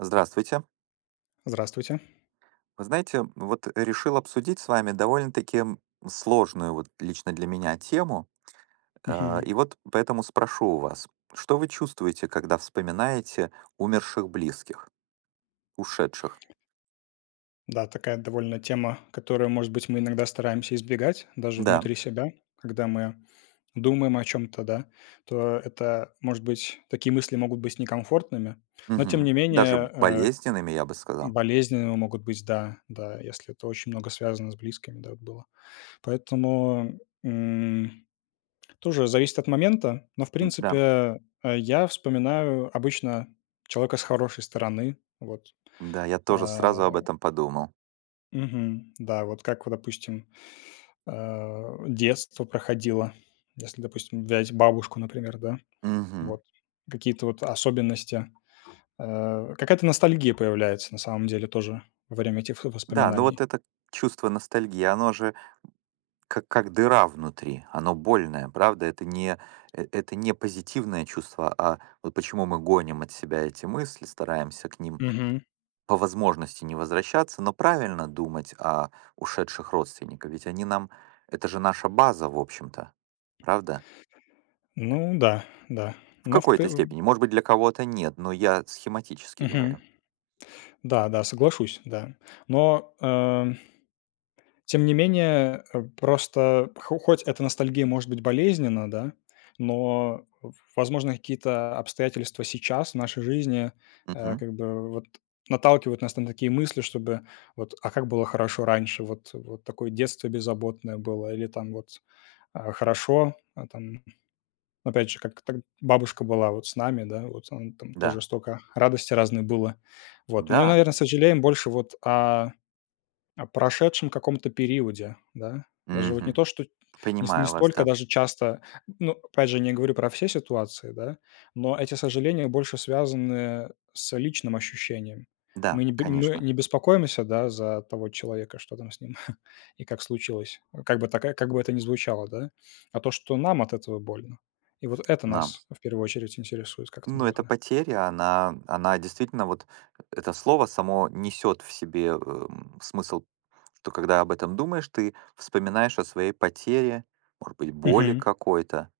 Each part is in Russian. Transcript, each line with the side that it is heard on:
right: Здравствуйте.
left: Здравствуйте.
right: Вы знаете, вот решил обсудить с вами довольно-таки сложную вот лично для меня тему. а,
left: Мгм.
right: И вот поэтому спрошу у вас, что вы чувствуете, когда вспоминаете умерших близких, ушедших?
left: Да, такая довольно тема, которую, может быть, мы иногда стараемся избегать даже
right: Да,
left: внутри себя, когда мы думаем о чем-то, да, то это, может быть, такие мысли могут быть некомфортными, но тем
right: мгм,
left: не
right: даже
left: менее
right: болезненными, я бы сказал.
left: болезненными могут быть, да, да, если это очень много связано с близкими, да, вот было. Поэтому м, тоже зависит от момента, но в
right: Да,
left: принципе я вспоминаю обычно человека с хорошей стороны, вот.
right: да, я тоже
left: а,
right: сразу об этом подумал.
left: Мгм. Да, вот как, вот, допустим, детство проходило, если, допустим, взять бабушку, например, да,
right: Мгм.
left: вот какие-то вот особенности, какая-то ностальгия появляется на самом деле тоже во время этих
right: Да, ну
left: воспоминаний.
right: вот это чувство ностальгии, оно же как дыра внутри. Оно больное, правда? Это не позитивное чувство, а вот почему мы гоним от себя эти мысли, стараемся к ним
left: Мгм.
right: по возможности не возвращаться, но правильно думать о ушедших родственниках, ведь они нам это же наша база, в общем-то, правда?
left: Ну да, да.
right: В
left: Но в пе
right: какой-то степени. Может быть, для кого-то нет, но я схематически
left: мгм.
right: говорю.
left: Да, да, соглашусь, да. Но, э Тем не менее, просто хо хоть эта ностальгия может быть болезненна, да, но, в возможно, какие-то обстоятельства сейчас в нашей жизни,
right: Мгм.
left: как бы вот наталкивают нас на такие мысли, чтобы вот: "А как было хорошо раньше, вот такое детство беззаботное было". Или там вот, хорошо, опять же, как так бабушка была вот с нами, да, вот она там тоже
right: Да.
left: столько радости разной было. Вот. Мы,
right: Да.
left: наверное, сожалеем больше вот о прошедшем каком-то периоде, да? Даже вот не
right: Мгм.
left: то, что не
right: Понимаю вас,
left: столько
right: да.
left: даже часто, ну, опять же, не говорю про все ситуации, да, но эти сожаления больше связаны с личным ощущением. Мы
right: Да,
left: не б мы
right: конечно.
left: не беспокоимся, да, за того человека, что там с ним и как случилось, как бы такая как бы это ни звучало, да, а то, что нам от этого больно. И вот это
right: Нам.
left: нас в первую очередь интересует как-то,
right: Ну, эта
left: наверное.
right: потеря, она действительно вот это слово само несет в себе, смысл, что когда об этом думаешь, ты вспоминаешь о своей потере, может быть, боли
left: Мгм.
right: какой-то.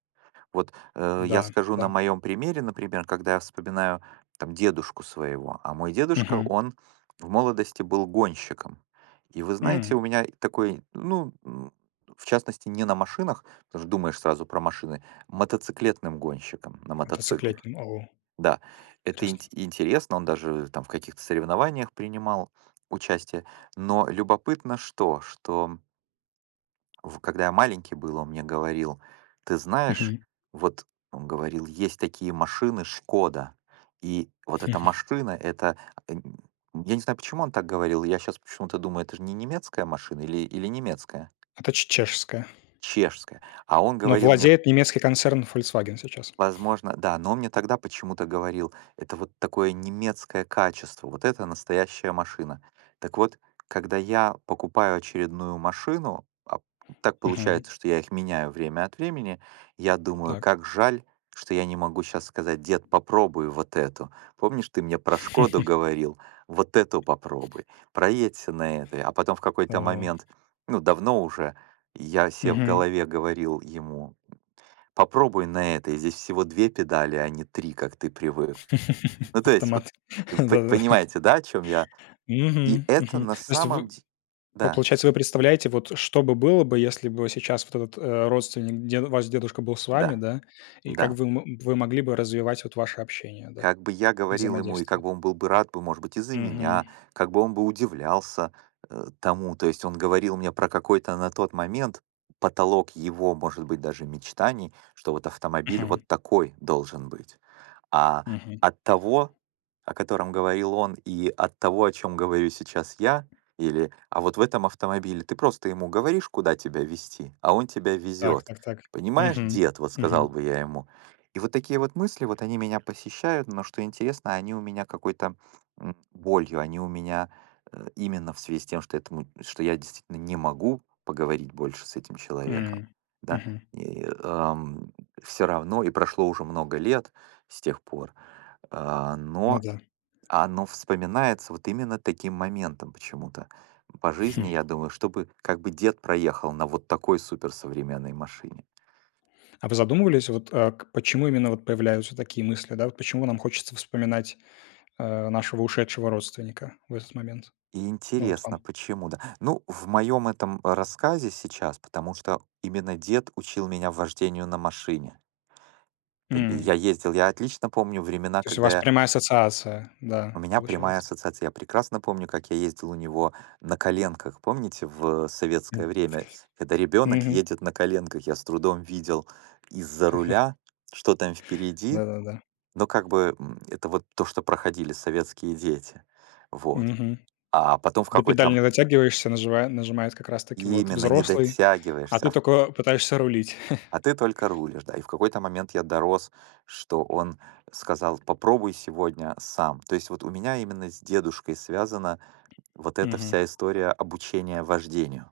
right: Вот,
left: Да,
right: я скажу на
left: да.
right: моем примере, например, когда я вспоминаю там дедушку своего, а мой дедушка,
left: Мгм.
right: он в молодости был гонщиком. И вы знаете, у
left: М.
right: меня такой, ну, в частности, не на машинах, потому что думаешь сразу про машины, мотоциклетным гонщиком на мотоцикле.
left: Мотоциклетным. О,
right: Да, это
left: интересно.
right: интересно, он даже там в каких-то соревнованиях принимал участие. Но любопытно что, что в когда я маленький был, он мне говорил: "Ты знаешь,
left: Мгм.
right: вот,- он говорил,- есть такие машины "Шкода", и вот эта машина- это" э, н я не знаю, почему он так говорил. Я сейчас почему-то думаю, это же не немецкая машина или немецкая?
left: Это ч чешская,
right: Чешская. А он
left: но
right: говорил мне.
left: владеет немецкий концерн Volkswagen сейчас.
right: Возможно, да, но он мне тогда почему-то говорил: "Это вот такое немецкое качество, вот это настоящая машина". Так вот, когда я покупаю очередную машину, а так
left: Мгм.
right: получается, что я их меняю время от времени, я думаю:
left: Так.
right: как жаль, что я не могу сейчас сказать: "Дед, попробуй вот эту. Помнишь, ты мне про Шкоду говорил? Вот эту попробуй, проедься на этой". А потом в какой-то
left: О.
right: момент, ну, давно уже, я себе в
left: Мгм.
right: голове говорил ему: попробуй на этой. Здесь всего 2 педали, а не 3, как ты привык. Ну, то есть, вот,
left: Автомат.
right: п
left: Да-да-да.
right: понимаете, да, о чём я? И
left: Мгм,
right: это
left: мгм.
right: на
left: То есть
right: самом
left: вы
right: деле,
left: по
right: да,
left: получается, вы представляете, вот что бы было бы, если бы сейчас вот этот, родственник, дед ваш дедушка был с
right: да,
left: вами, да, и как
right: да.
left: вы могли бы развивать вот ваше общение, да,
right: Как бы я говорил ему, и как
left: взаимодействие?
right: бы он был бы рад бы, может быть, и за
left: Мгм,
right: меня, как бы он бы удивлялся, тому. То есть он говорил мне про какой-то на тот момент потолок его, может быть, даже мечтаний, что вот автомобиль
left: мгм,
right: вот такой должен быть. А
left: мгм.
right: от того, о котором говорил он, и от того, о чем говорю сейчас я, или «а вот в этом автомобиле», ты просто ему говоришь, куда тебя везти, а он тебя
left: Так
right: везет.
left: так так.
right: Понимаешь,
left: Мгм,
right: дед, вот
left: мгм,
right: сказал бы я ему. И вот такие вот мысли, вот они меня посещают, но что интересно, они у меня какой-то болью, они у меня именно в связи с тем, что я действительно не могу поговорить больше с этим человеком,
left: м,
right: да,
left: мгм.
right: все равно, и прошло уже много лет, с тех пор. А,
left: Ну
right: но
left: да.
right: оно вспоминается вот именно таким моментом почему-то. По жизни, я думаю, чтобы как бы дед проехал на вот такой суперсовременной машине.
left: А вы задумывались, вот, э, к почему именно вот появляются такие мысли, да? Вот почему нам хочется вспоминать, нашего ушедшего родственника в этот момент?
right: И
left: Ну, вот
right: интересно,
left: вам.
right: почему, да? Ну, в моем этом рассказе сейчас, потому что именно дед учил меня вождению на машине.
left: М.
right: Я ездил, я отлично помню времена,
left: То есть у
right: когда
left: вас
right: я
left: прямая ассоциация, да,
right: У меня прямая
left: получается.
right: ассоциация. Я прекрасно помню, как я ездил у него на коленках. Помните, в
left: М.
right: советское время, когда ребенок
left: Мгм.
right: едет на коленках, я с трудом видел из-за руля, что там впереди.
left: Да-да-да.
right: Но как бы это вот то, что проходили советские дети. Вот.
left: Мгм.
right: А потом в
left: До педали
right: какой-то
left: не дотягиваешься, нажива нажимает как раз таки вот
right: именно не
left: взрослый, а
right: дотягиваешься,
left: ты только пытаешься рулить.
right: а ты только рулишь, да. И в какой-то момент я дорос, что он сказал, попробуй сегодня сам. То есть вот у меня именно с дедушкой связано. Вот эта
left: Мгм.
right: вся история обучения вождению.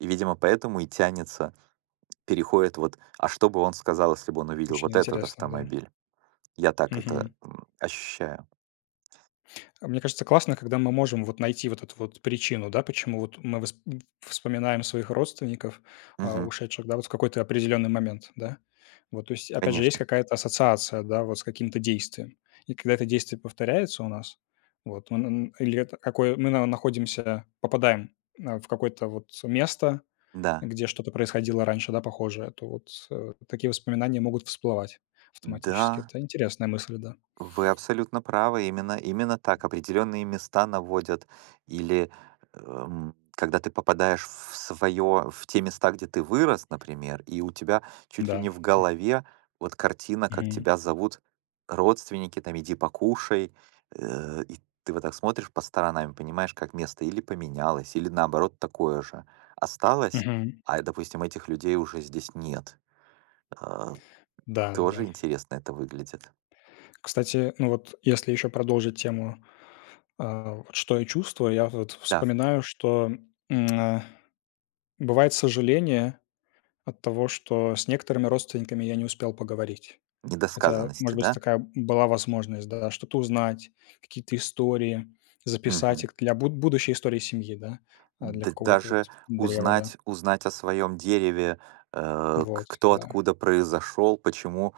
right: И, видимо, поэтому и тянется, переходит вот, а что бы он сказал, если бы он увидел
left: Очень
right: вот этот
left: интересно, да.
right: автомобиль? Я так это
left: Мгм.
right: ощущаю.
left: Мне кажется, классно, когда мы можем вот найти вот эту вот причину, да, почему вот мы вспоминаем своих родственников,
right: Мгм.
left: ушедших, да, вот в какой-то определенный момент, да. Вот, то есть, опять же, есть
right: Конечно.
left: какая-то ассоциация, да, вот с каким-то действием. И когда это действие повторяется у нас, вот, мы, н- или это какое, мы на- находимся, попадаем в какое-то вот место,
right: Да.
left: где что-то происходило раньше, да, похожее, то вот такие воспоминания могут всплывать
right: Да,
left: автоматически. Это интересная мысль, да.
right: вы абсолютно правы. Именно так. Определенные места наводят или, когда ты попадаешь в те места, где ты вырос, например, и у тебя чуть ли
left: Да,
right: не в
left: да.
right: голове вот картина, как
left: Мгм.
right: тебя зовут родственники, там: "Иди покушай". И ты вот так смотришь по сторонам и понимаешь, как место или поменялось, или наоборот такое же осталось,
left: Мгм.
right: а, допустим, этих людей уже здесь нет. Э,
left: Да,
right: тоже
left: да-да.
right: интересно это выглядит.
left: Кстати, ну вот если еще продолжить тему, вот что я чувствую, я вот
right: Да,
left: вспоминаю, что, м, а, бывает сожаление от того, что с некоторыми родственниками я не успел поговорить. Хотя,
right: недосказанности,
left: может быть,
right: да?
left: такая была возможность, да, что-то узнать, какие-то истории, записать
right: Мгм.
left: их для будущей истории семьи, да, для
right: Д
left: какого-то вот
right: даже
left: древа, да.
right: узнать о своем дереве, э, к
left: Вот,
right: кто
left: да.
right: откуда произошел, почему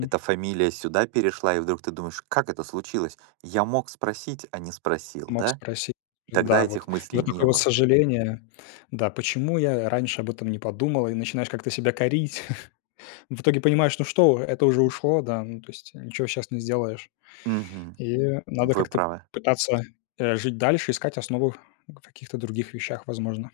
right: эта фамилия сюда перешла, и вдруг ты думаешь: "Как это случилось? Я мог спросить, а не спросил",
left: Мог
right: да?
left: спросить.
right: Тогда
left: Да,
right: этих
left: вот. И
right: мыслей
left: вот такое
right: не
left: вот
right: было.
left: сожаление. Да, почему я раньше об этом не подумал? И начинаешь как-то себя корить. В итоге понимаешь, ну что, вы, это уже ушло, да, ну, то есть ничего сейчас не сделаешь.
right: Мгм.
left: И надо
right: Вы
left: как-то
right: правы.
left: пытаться, жить дальше, искать основу в каких-то других вещах, возможно.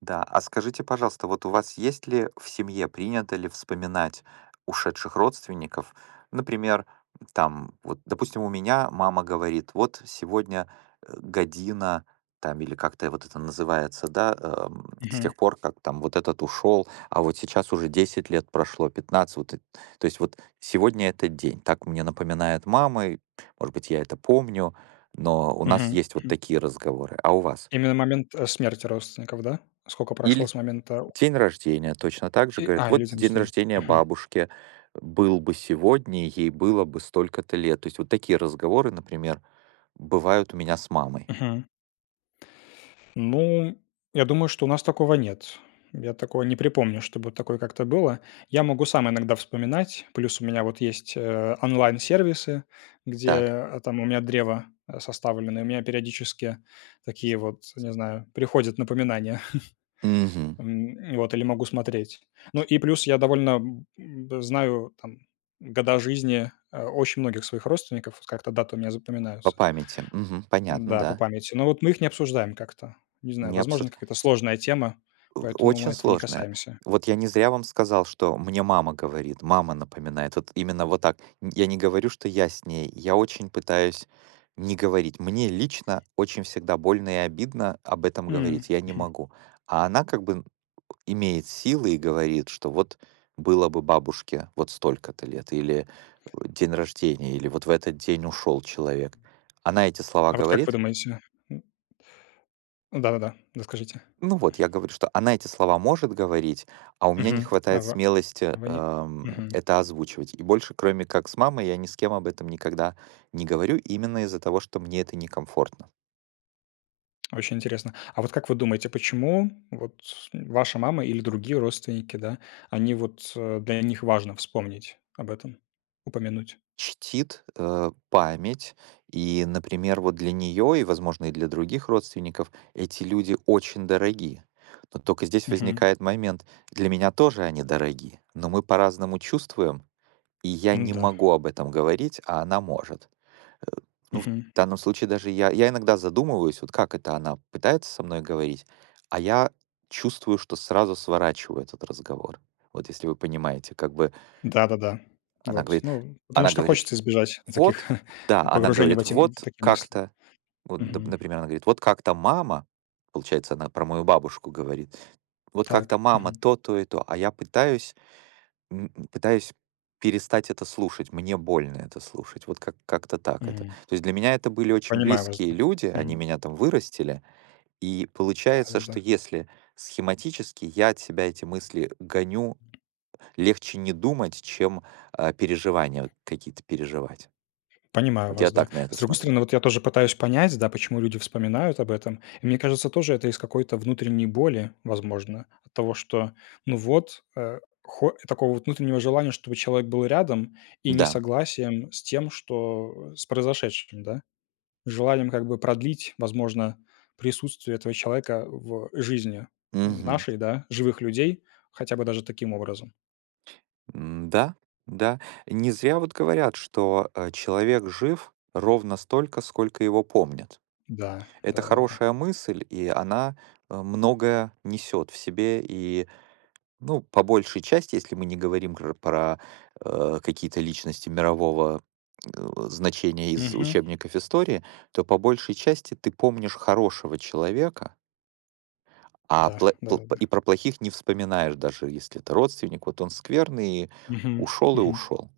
right: Да, а скажите, пожалуйста, вот у вас есть ли в семье, принято ли вспоминать ушедших родственников? Например, там, вот, допустим, у меня мама говорит, вот сегодня година, там, или как-то вот это называется, да, с
left: Мгм.
right: тех пор, как там вот этот ушел, а вот сейчас уже 10 лет прошло, 15, вот, то есть вот сегодня этот день, так мне напоминает мама, и, может быть, я это помню, но у нас
left: Мгм.
right: есть вот
left: М.
right: такие разговоры, а у вас?
left: Именно момент, смерти родственников, да? Сколько прошло
right: Или
left: с момента
right: день рождения точно так же говорят:
left: или
right: "Вот день
left: замещения.
right: рождения бабушки был бы сегодня, ей было бы столько-то лет". То есть вот такие разговоры, например, бывают у меня с мамой.
left: Ну, я думаю, что у нас такого нет. Я такого не припомню, чтобы такое как-то было. Я могу сам иногда вспоминать. Плюс у меня вот есть онлайн-сервисы, где
right: Так.
left: там у меня древо составлено, и у меня периодически такие вот, не знаю, приходят напоминания.
right: Мгм.
left: Вот, или могу смотреть. Ну и плюс я довольно знаю там года жизни очень многих своих родственников, вот как-то даты у меня
right: По
left: запоминаются.
right: памяти. Мгм. Понятно,
left: Да, по
right: да.
left: памяти. Но вот мы их не обсуждаем как-то. Не знаю,
right: Не
left: возможно,
right: абсурд.
left: какая-то сложная тема, поэтому мы
right: Очень
left: этого не
right: сложное.
left: касаемся.
right: Вот я не зря вам сказал, что мне мама говорит, мама напоминает. Вот именно вот так. Н Я не говорю, что я с ней. Я очень пытаюсь не говорить. Мне лично очень всегда больно и обидно об этом
left: М,
right: говорить. Я не
left: мгм.
right: могу. А она как бы имеет силы и говорит, что вот было бы бабушке вот столько-то лет, или день рождения, или вот в этот день ушел человек. Она эти слова
left: А вот как вы
right: говорит,
left: думаете? М, да-да-да, расскажите.
right: ну вот, я говорю, что она эти слова может говорить, а у меня не
left: Мгм. А
right: хватает
left: в
right: смелости
left: вы не Мгм.
right: это озвучивать. И больше, кроме как с мамой, я ни с кем об этом никогда не говорю, именно из-за того, что мне это некомфортно.
left: Очень интересно. А вот как вы думаете, почему вот ваша мама или другие родственники, да, они вот, для них важно вспомнить об этом, упомянуть?
right: Чтит память. И, например, вот для нее и, возможно, и для других родственников эти люди очень дороги. Но только здесь
left: Мгм.
right: возникает момент: для меня тоже они дороги, но мы по-разному чувствуем, и я
left: Ну
right: не
left: да.
right: могу об этом говорить, а она может. Э, ну, в
left: Мгм.
right: данном случае даже я иногда задумываюсь, вот как это она пытается со мной говорить, а я чувствую, что сразу сворачиваю этот разговор. Вот если вы понимаете, как бы
left: Да-да-да.
right: она
left: Вот,
right: говорит
left: ну, потому
right: она
left: что
right: говорит:
left: хочется избежать таких
right: вот, да, она
left: погружений в
right: говорит:
left: эти в
right: "Вот
left: такие мысли.
right: как-то", вот,
left: Мгм.
right: например, она говорит: "Вот как-то мама", получается, она про мою бабушку говорит: "Вот как-то
left: Так.
right: мама
left: Мгм.
right: то, то и то". А я пытаюсь перестать это слушать, мне больно это слушать. Вот как-то так это.
left: М.
right: То есть для меня это были очень
left: Понимаю вас,
right: близкие
left: да.
right: люди,
left: Мгм.
right: они меня там вырастили. И получается,
left: Да-да-да.
right: что если схематически, я от себя эти мысли гоню, легче не думать, чем, переживания вот какие-то переживать.
left: Понимаю
right: Вот я
left: вас, да.
right: так на это
left: С другой
right: смотрю.
left: стороны, вот я тоже пытаюсь понять, да, почему люди вспоминают об этом. И мне кажется, тоже это из какой-то внутренней боли, возможно, от того, что, ну вот, э, хо такого вот внутреннего желания, чтобы человек был рядом, и
right: Да.
left: несогласием с тем, что с произошедшим, да. Желанием как бы продлить, возможно, присутствие этого человека в жизни
right: Мгм.
left: нашей, да, живых людей хотя бы даже таким образом.
right: М, да, да. Не зря вот говорят, что человек жив ровно столько, сколько его помнят.
left: Да,
right: Это
left: да-да-да.
right: хорошая мысль, и она многое несет в себе. И, ну, по большей части, если мы не говорим про какие-то личности мирового э, значения из
left: Мгм.
right: учебников истории, то по большей части ты помнишь хорошего человека, А
left: Да,
right: пло пл п-
left: да-да-да.
right: и про плохих не вспоминаешь, даже если это родственник. Вот он скверный,
left: Мгм,
right: ушел и
left: мгм.
right: ушел.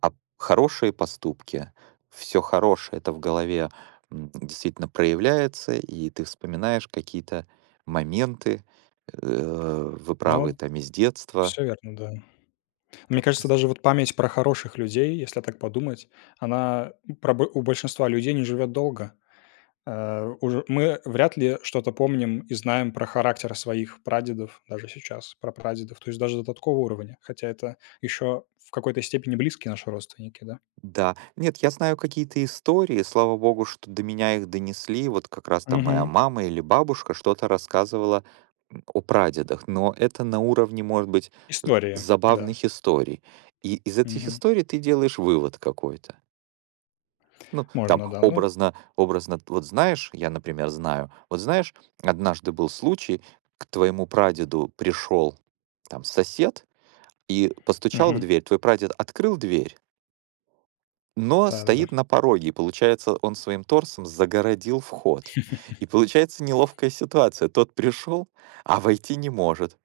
right: А хорошие поступки, все хорошее- это в голове, действительно проявляется, и ты вспоминаешь какие-то моменты, э, вы правы,
left: Ну,
right: там из детства.
left: всё верно, да. Мне
right: Как это
left: кажется, даже вот память про хороших людей, если так подумать, она про бо у большинства людей не живет долго. Уже мы вряд ли что-то помним и знаем про характер своих прадедов даже сейчас, про прадедов. То есть даже до такого уровня, хотя это еще в какой-то степени близкие наши родственники, да.
right: Да. Нет, я знаю какие-то истории, слава богу, что до меня их донесли. Вот как раз там моя
left: Мгм.
right: мама или бабушка что-то рассказывала о прадедах, но это на уровне, может быть,
left: История, да.
right: забавных историй. И из этих
left: Мгм.
right: историй ты делаешь вывод какой-то. Ну, там
left: Можно, да, ну,
right: образно, образно, вот знаешь, я, например, знаю, вот знаешь, однажды был случай, к твоему прадеду пришел там сосед и постучал в
left: мгм.
right: дверь, твой прадед открыл дверь, но
left: Да-да-да.
right: стоит на пороге, и получается, он своим торсом загородил вход. И получается неловкая ситуация. Тот пришел, а войти не может.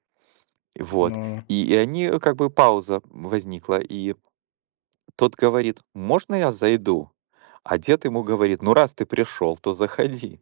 right: Вот.
left: Но
right: И они, как бы пауза возникла, и тот говорит, можно я зайду? А дед ему говорит, ну раз ты пришел, то заходи.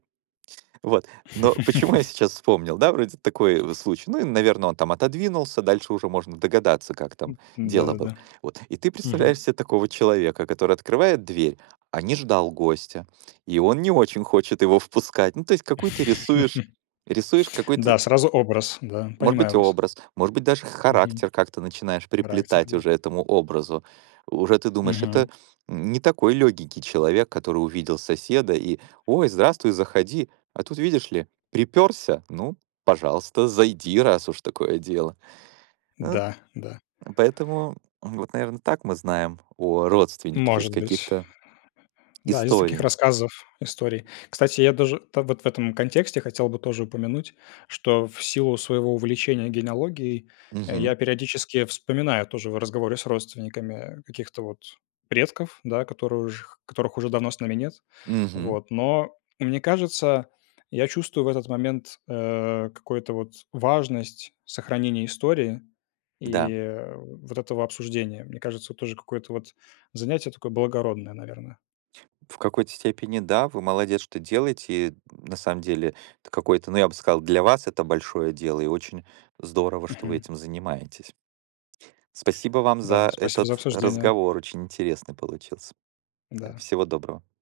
right: Вот. Но почему я сейчас вспомнил, да, вроде такой случай. Ну, и, наверное, он там отодвинулся, дальше уже можно догадаться, как там дело было.
left: Да-да-да.
right: Вот. И ты представляешь
left: Мгм.
right: себе такого человека, который открывает дверь, а не ждал гостя, и он не очень хочет его впускать. Ну, то есть какую ты рисуешь какой-то,
left: Да, сразу образ, да,
right: может
left: понимаю
right: быть,
left: вас.
right: образ, может быть, даже
left: Мгм.
right: характер как-то начинаешь
left: Характер,
right: приплетать
left: да.
right: уже этому образу. Уже ты думаешь,
left: Мгм.
right: это не такой легенький человек, который увидел соседа и «Ой, здравствуй, заходи». А тут, видишь ли, приперся, ну, пожалуйста, зайди, раз уж такое дело. Э,
left: Да, да.
right: Поэтому вот, наверное, так мы знаем о родственниках из
left: Может быть.
right: каких-то
left: Да, из таких
right: историй.
left: рассказов, историй. Кстати, я даже та вот в этом контексте хотел бы тоже упомянуть, что в силу своего увлечения генеалогией, я
right: Мгм.
left: периодически вспоминаю тоже в разговоре с родственниками каких-то вот предков, да, которые уж которых уже давно с нами нет.
right: Мгм.
left: Вот, но мне кажется, я чувствую в этот момент, какую-то вот важность сохранения истории и,
right: Да.
left: вот этого обсуждения. Мне кажется, тоже какое-то вот занятие такое благородное, наверное.
right: В какой-то степени да, вы молодец, что делаете. И на самом деле это какое-то, ну, я бы сказал, для вас это большое дело, и очень здорово, что вы
left: Мгм.
right: этим занимаетесь. Спасибо вам
left: Да,
right: за
left: спасибо за
right: этот
left: обсуждение.
right: разговор, очень интересный получился. Да,
left: Да.
right: всего доброго.